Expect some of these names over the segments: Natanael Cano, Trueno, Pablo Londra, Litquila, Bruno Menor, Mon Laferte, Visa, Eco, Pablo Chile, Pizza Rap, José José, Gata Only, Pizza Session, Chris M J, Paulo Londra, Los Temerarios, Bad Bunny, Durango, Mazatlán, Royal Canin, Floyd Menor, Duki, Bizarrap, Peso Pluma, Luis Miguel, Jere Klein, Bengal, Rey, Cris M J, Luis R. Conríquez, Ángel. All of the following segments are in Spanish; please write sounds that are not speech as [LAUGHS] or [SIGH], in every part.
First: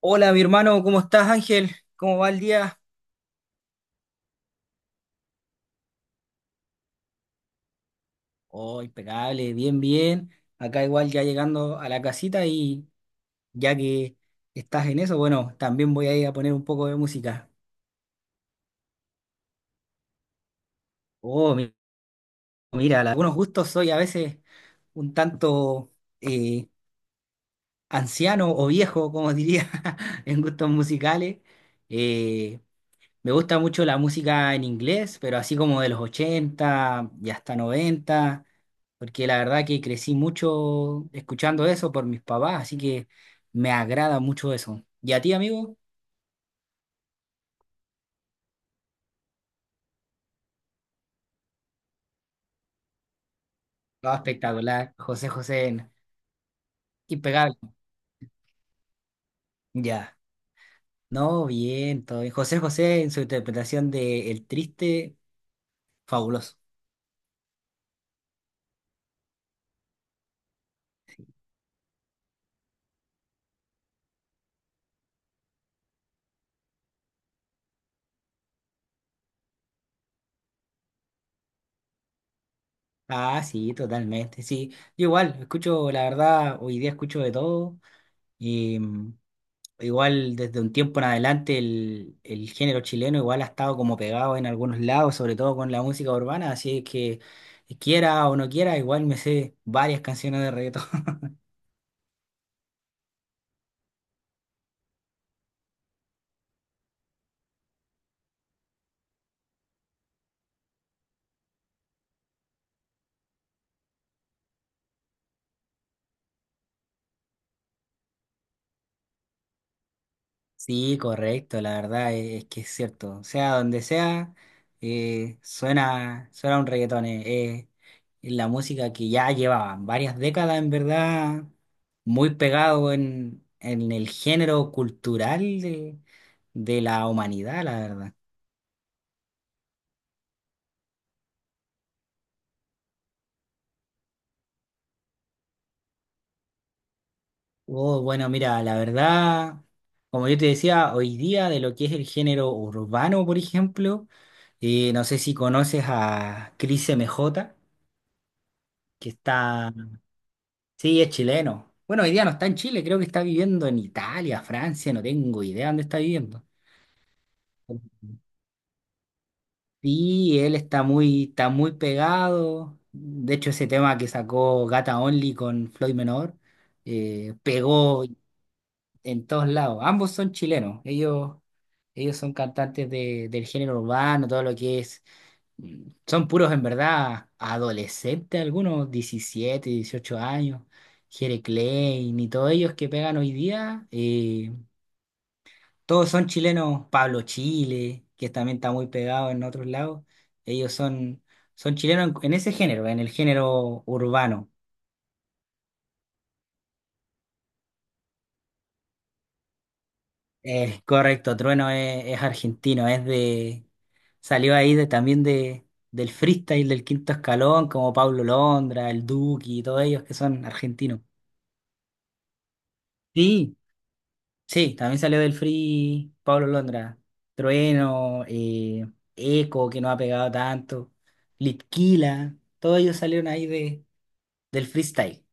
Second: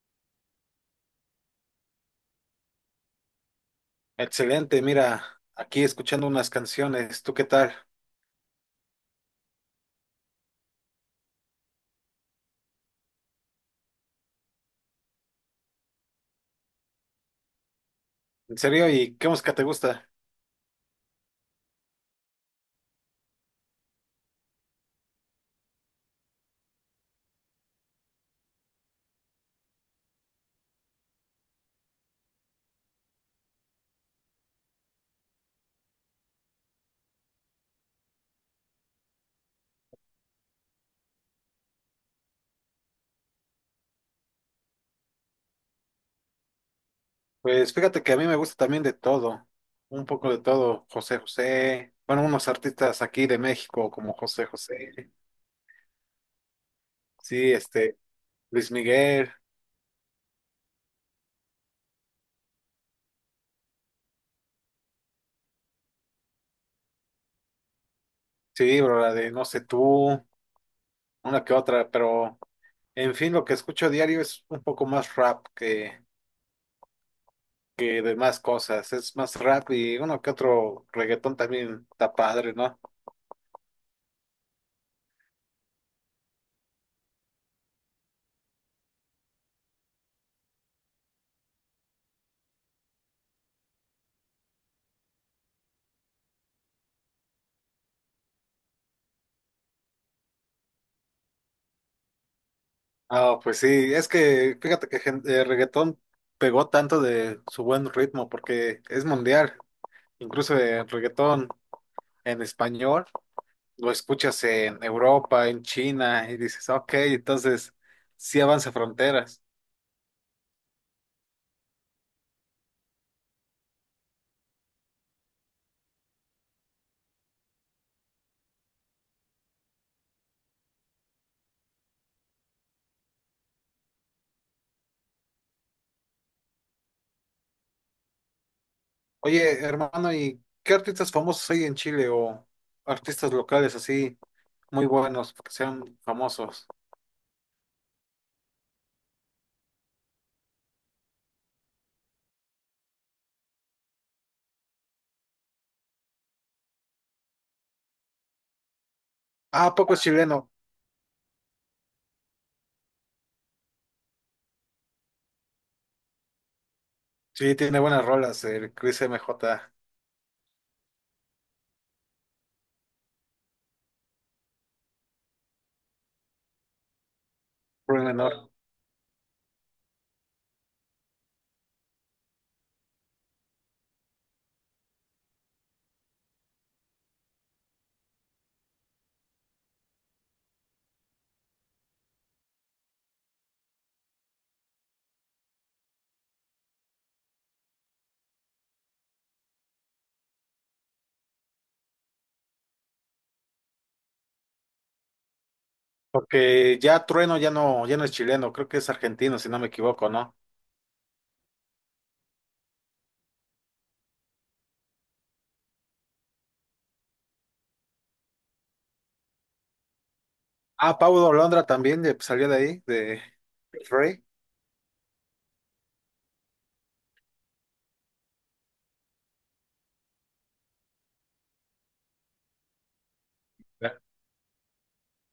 Hola, mi hermano, ¿cómo estás, Ángel? ¿Cómo va el día? Excelente, mira, aquí escuchando unas canciones, ¿tú qué tal? Oh, impecable, bien, bien. Acá igual ya llegando a la casita y ya que estás en eso, bueno, también voy a ir a poner un poco de música. ¿En serio? ¿Y qué música te gusta? Oh, mi- mira, algunos gustos soy a veces un tanto eh, anciano o viejo, como diría, [LAUGHS] en gustos musicales. Eh, Me gusta mucho la música en inglés, pero así como de los 80 y hasta 90 porque la verdad que crecí mucho escuchando eso por mis papás, así que me agrada mucho eso. ¿Y a ti, amigo? Pues fíjate que a mí me gusta también de todo, un poco de todo, José José, bueno, unos artistas aquí de México No, como José espectacular. José, José José, sí, impecable. este, Luis Miguel, Ya. No, bien, todo bien. José José en su interpretación de El Triste, fabuloso. sí, bro, la de No sé tú, una que otra, pero en fin, lo que escucho a diario es un poco más rap que demás cosas, es más rap y uno que otro reggaetón también está padre, ¿no? Ah, sí, totalmente, sí. Yo igual, escucho, la verdad, hoy día escucho de todo. Igual desde un tiempo en adelante el género chileno igual ha estado como pegado en algunos lados, sobre todo con la música urbana, así que quiera o no quiera, igual me sé varias canciones de reggaetón. [LAUGHS] Ah, pues sí, es que fíjate que reggaetón pegó tanto de su buen ritmo porque es mundial. Incluso el reggaetón en español lo escuchas en Europa, en China y dices, ok, entonces sí avanza fronteras. Sí, correcto, la verdad es que es cierto. Sea donde sea, suena, suena un reggaetón. Es la música que ya llevaba varias décadas, en verdad, muy pegado en el género cultural de la humanidad, la verdad. Oye, hermano, ¿y qué artistas famosos hay en Chile o artistas locales así muy buenos que sean famosos? Oh, bueno, mira, la verdad, como yo te decía, hoy día de lo que es el género urbano, por ejemplo, no sé si conoces a Cris M J, que Ah, está, ¿a poco es chileno? sí, es chileno. Bueno, hoy día no está en Chile, creo que está viviendo en Italia, Francia, no tengo idea dónde está viviendo. Sí, tiene buenas rolas, el Chris MJ. Sí, él está muy pegado. De hecho, ese tema que sacó Gata Only con Floyd Menor pegó Bruno Menor. en todos lados. Ambos son chilenos. Ellos son cantantes de, del género urbano, todo lo que es. Son puros en verdad adolescentes, algunos 17, 18 años. Jere Klein y todos ellos que pegan hoy día. Todos son chilenos. Pablo Chile, que también está muy pegado en otros lados. Ellos son, son chilenos en ese género, en el género urbano. Porque ya Trueno ya no, ya no es chileno, creo que es argentino, si no me equivoco, ¿no? Es correcto, Trueno es argentino, es de, salió ahí de, también de, del freestyle del quinto escalón, como Pablo Londra, el Duki y todos ellos que son Ah, argentinos. Paulo Londra también salió de ahí, de Sí, Rey. sí, también salió del free Pablo Londra, Trueno, Eco, que no ha pegado tanto, Litquila, todos ellos salieron ahí de, De del freestyle.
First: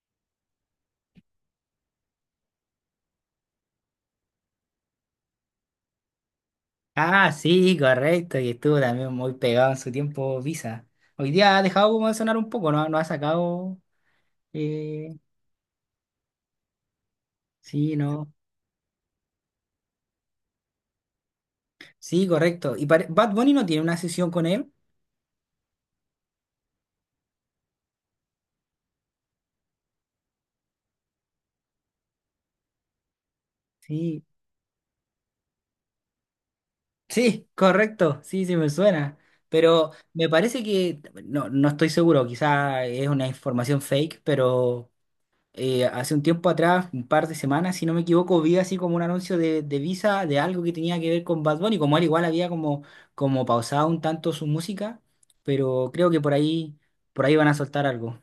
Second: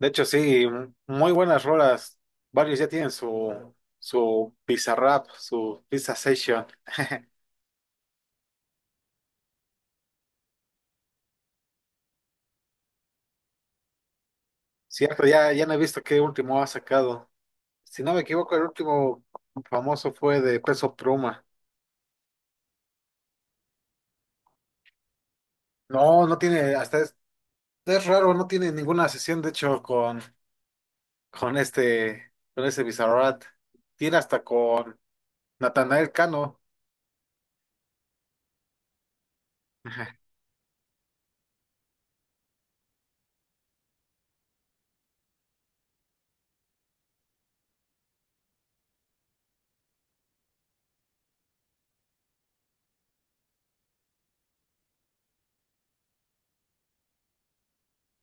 hecho, sí, muy buenas rolas. Varios ya tienen su, su Pizza Rap, su Pizza Session. Ah, sí, correcto, y estuvo también muy pegado en su tiempo Visa. Hoy día ha dejado como de sonar un poco, no, no ha sacado... eh, Cierto, ya, ya no he visto qué último ha sacado. Sí, Si no me no. equivoco, el último famoso fue de Peso Pluma. Sí, correcto. ¿Y pare- Bad Bunny no tiene una sesión con él? No, no tiene, hasta es raro, no tiene ninguna sesión, de hecho, con este, con ese Bizarrap. Tiene Sí. hasta con Natanael Cano. Sí, correcto. Sí, sí, me suena. Pero me [LAUGHS] parece que, no, no estoy seguro, quizá es una información fake, pero hace un tiempo atrás, un par de semanas, si no me equivoco, vi así como un anuncio de Visa de algo que tenía que ver con Bad Bunny, como él igual había como, como pausado un tanto su música, pero creo que por ahí van a soltar algo.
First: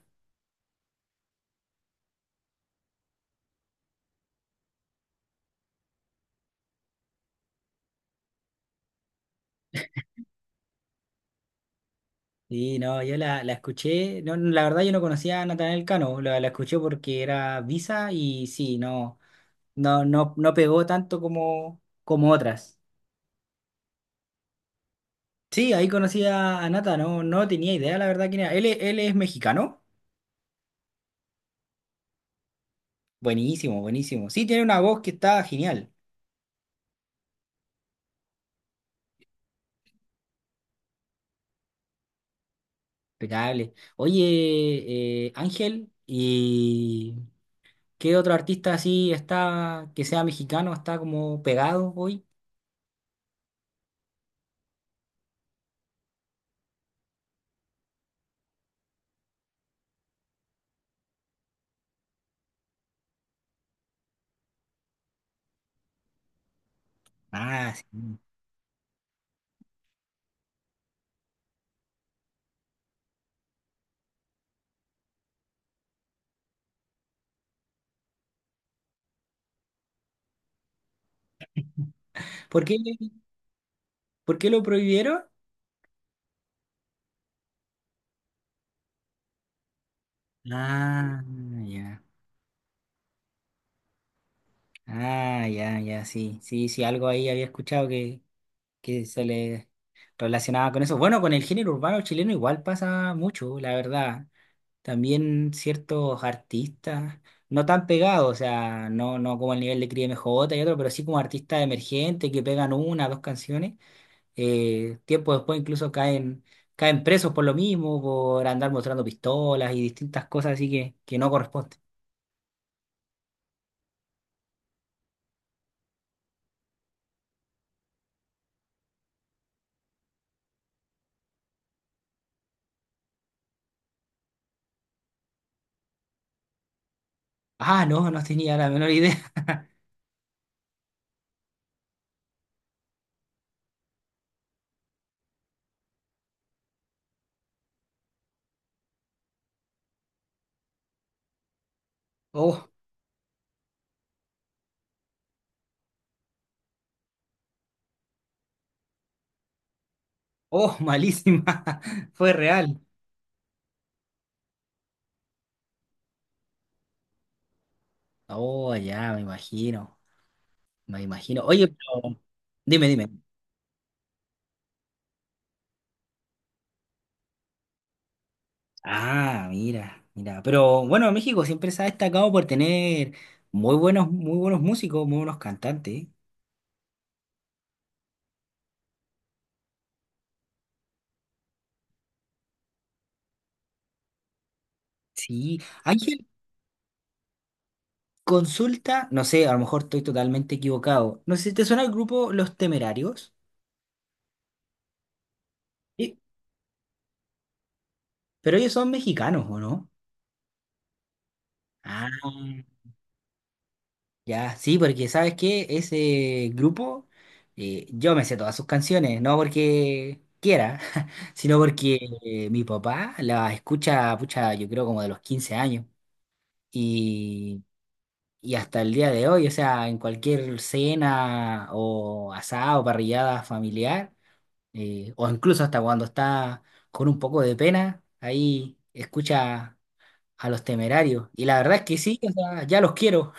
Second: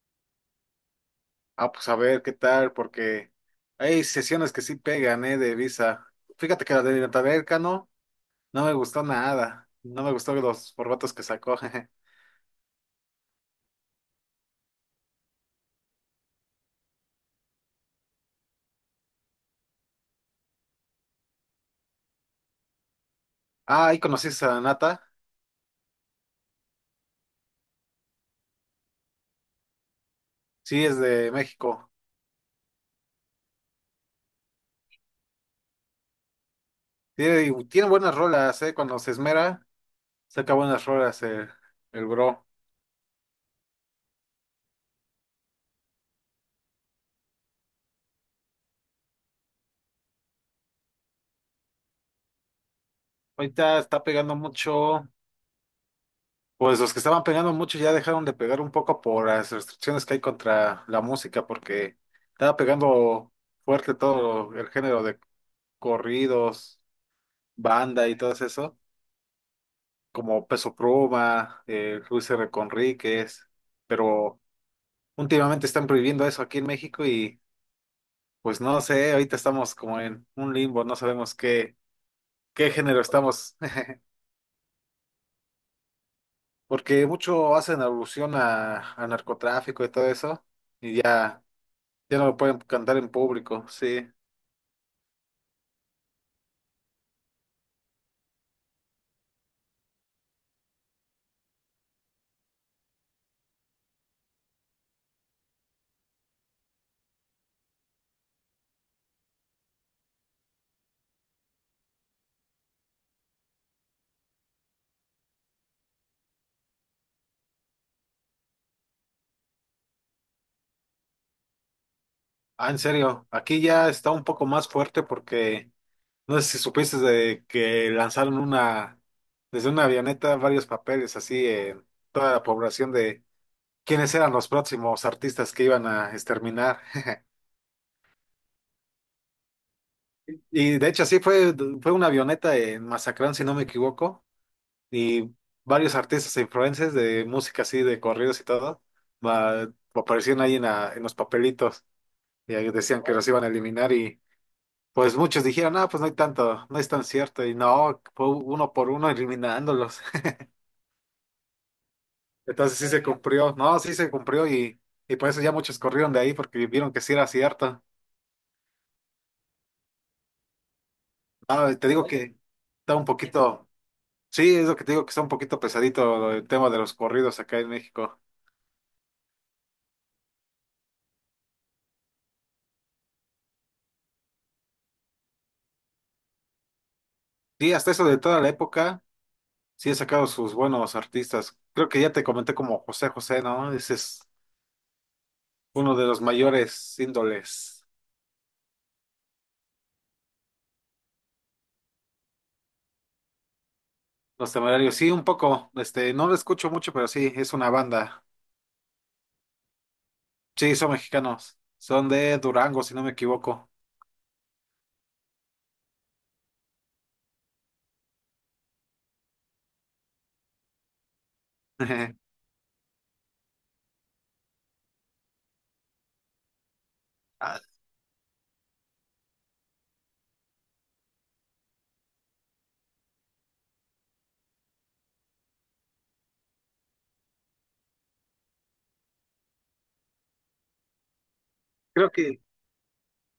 Ah, pues a ver qué tal, porque hay sesiones que sí pegan, ¿eh? De Visa. Fíjate que la de Natanael Cano no me gustó nada. No me gustó los formatos que sacó. [LAUGHS] Sí, no, yo la, la escuché, no, no, la verdad yo no conocía a Natanael Cano, la escuché porque era Visa y sí, no, no pegó tanto como, como otras. Ah, ahí conocí a Nata. Sí, ahí conocí a Nata, no, no tenía idea la verdad quién era. Él, él es mexicano, Sí, es de México. buenísimo, buenísimo. Sí, tiene una voz que está genial, Tiene, tiene buenas rolas, ¿eh? Cuando se esmera, saca buenas rolas el bro. impecable. Oye, Ángel, ¿y qué otro artista así está, que sea mexicano, está como pegado hoy? Ahorita está pegando mucho. Pues los que estaban pegando mucho ya dejaron de pegar un poco por las restricciones que hay contra la música, porque estaba pegando fuerte todo el género de corridos, Ah, banda y sí. todo eso, como Peso Pluma, Luis R. Conríquez, pero últimamente están prohibiendo eso aquí en México y pues no sé, ahorita estamos como en un limbo, no sabemos qué, ¿Por qué qué, género estamos, [LAUGHS] por qué lo prohibieron? porque mucho hacen alusión a narcotráfico y todo eso, y Ah, ya. ya. Ya no lo pueden cantar en público, sí. Ah, ya, ya, sí. Sí, sí, algo ahí había escuchado que se le relacionaba con eso. Bueno, con el género urbano chileno igual pasa mucho, la verdad. También ciertos artistas, no tan pegados, o sea, no, no como el nivel de Cris M J y otro, pero sí como artistas emergentes que pegan una, dos canciones. Tiempo después incluso caen, caen presos por lo mismo, por andar mostrando pistolas y distintas cosas así que no corresponden. Ah, en serio, aquí ya está un poco más fuerte porque no sé si supiste de que lanzaron una, desde una avioneta varios papeles así en toda la población de quiénes eran los próximos artistas que iban a exterminar. [LAUGHS] Ah, no, no tenía la menor idea. [LAUGHS] Y de hecho así fue, fue una avioneta en Mazatlán, si no me equivoco, y varios artistas e influencers de música así, de corridos y todo, aparecían ahí en, en los papelitos y Oh, ahí decían que los iban a eliminar. Pues muchos dijeron, ah, pues no hay tanto, no es tan cierto. Y no, fue uno por uno eliminándolos. [LAUGHS] oh, malísima. [LAUGHS] Fue Entonces real. sí se cumplió, no, sí se cumplió y por eso ya muchos corrieron de ahí porque vieron que sí era cierto. Oh, ya, me imagino. Me imagino. Oye, Ah, te digo pero... que Dime, está un dime. poquito, sí, es lo que te digo que está un poquito pesadito el tema de los corridos acá en México. Ah, mira, mira. Pero bueno, México siempre se ha destacado por tener muy buenos músicos, muy buenos cantantes. Sí, hasta eso de toda la época, sí he sacado sus buenos artistas. Creo que ya te comenté como José José, ¿no? Ese es Sí. uno de los Ángel, mayores índoles. consulta, no sé, a lo mejor estoy totalmente equivocado. No sé si te suena el grupo Los Temerarios. Los Temerarios, sí, un poco, este, Sí. no lo escucho mucho, pero sí, es una banda. Pero ellos son mexicanos, ¿o no? Sí, son mexicanos, Ah. son de Durango, si no me equivoco. Ya, sí, porque ¿sabes qué? Ese grupo, yo me sé todas sus canciones, no porque quiera, [LAUGHS] sino porque [LAUGHS] mi papá las escucha, pucha, yo creo como de los 15 años. Ah, Y, y hasta el día de hoy, o sea, en cualquier cena o asado, parrillada familiar, o incluso hasta cuando está con un poco de pena, ahí escucha a los temerarios. Y la verdad es que creo sí, o que, sea, ya los quiero.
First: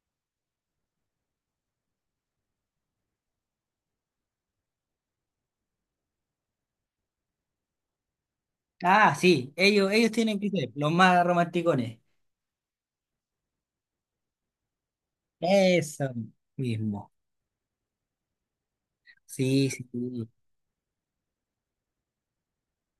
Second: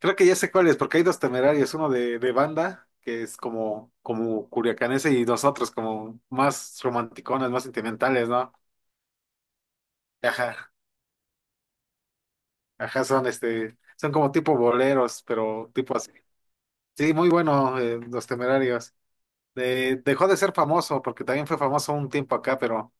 creo que ya sé cuál es, porque hay dos temerarios, uno de banda, que es como, como curiacanese, y nosotros como más romanticones, más sentimentales, ¿no? Ah, sí, ellos tienen que ser Ajá, los más romanticones. ajá, son este, son como tipo boleros, pero tipo Eso así. mismo. Sí, muy bueno, los temerarios. Sí, sí. De- dejó de ser famoso, porque también fue famoso un tiempo acá, pero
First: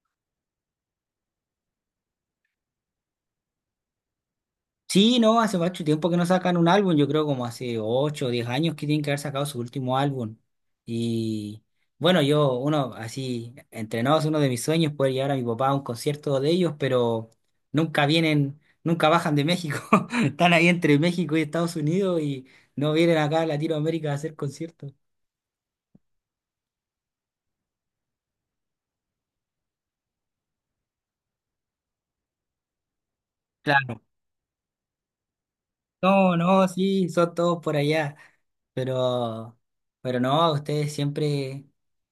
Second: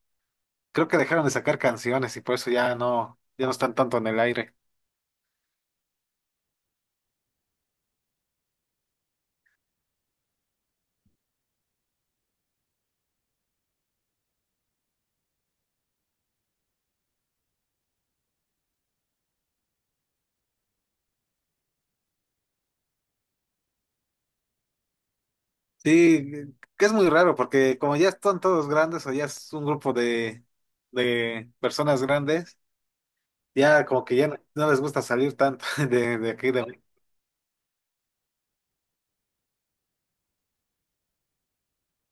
creo que dejaron de sacar canciones y por eso ya no, ya no están tanto en el aire. Sí, no, hace mucho tiempo que no sacan un álbum, yo creo como hace 8 o 10 años que tienen que haber sacado su último álbum. Y bueno, yo, uno así, entrenados, uno de mis sueños es poder llevar a mi papá a un concierto de ellos, pero nunca vienen, nunca bajan de México. [LAUGHS] Están ahí entre México y Estados Unidos y no vienen acá a Latinoamérica a hacer conciertos. Sí, que es muy raro porque como ya están todos grandes o ya es un grupo de personas grandes, ya Claro. como que ya no, no les gusta salir tanto [LAUGHS] de No, aquí de no, México. sí, son todos por allá. Pero, pero no, ustedes siempre,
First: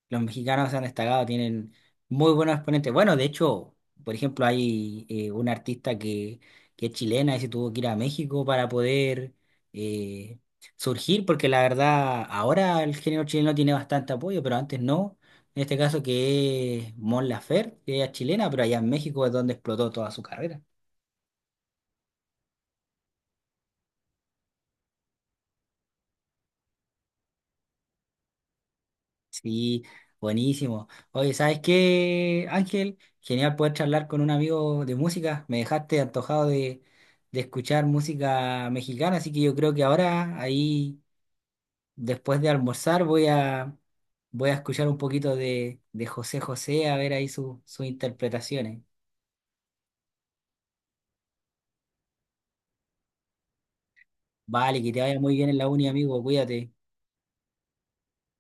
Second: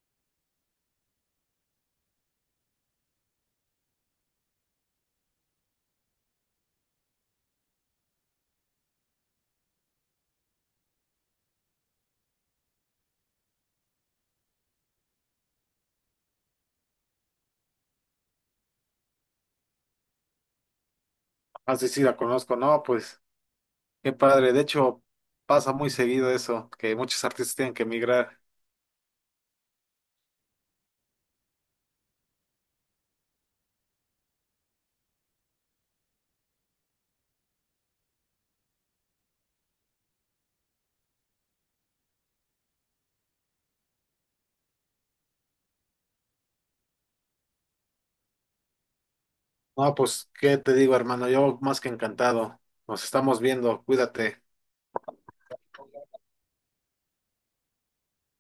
los mexicanos se han destacado, tienen muy buenos exponentes. Bueno, de hecho, por ejemplo, hay una artista que es chilena y se tuvo que ir a México para poder eh, surgir, porque la verdad, ahora el género chileno tiene bastante apoyo, pero antes no. En este caso que es Mon Laferte, que ella es chilena, pero allá en México es donde explotó toda su carrera. Así sí la conozco, no, pues qué padre. De hecho, pasa muy seguido eso, que muchos artistas tienen que emigrar. Sí, buenísimo. Oye, ¿sabes qué, Ángel? Genial poder charlar con un amigo de música. Me dejaste antojado de escuchar música mexicana, así que yo creo que ahora, ahí, después de almorzar, voy a, voy a escuchar un poquito de José José, a ver ahí sus interpretaciones. No, pues, ¿qué te digo, hermano? Yo más que encantado. Nos estamos viendo, cuídate. Vale, que te vaya muy bien en la uni, amigo, cuídate.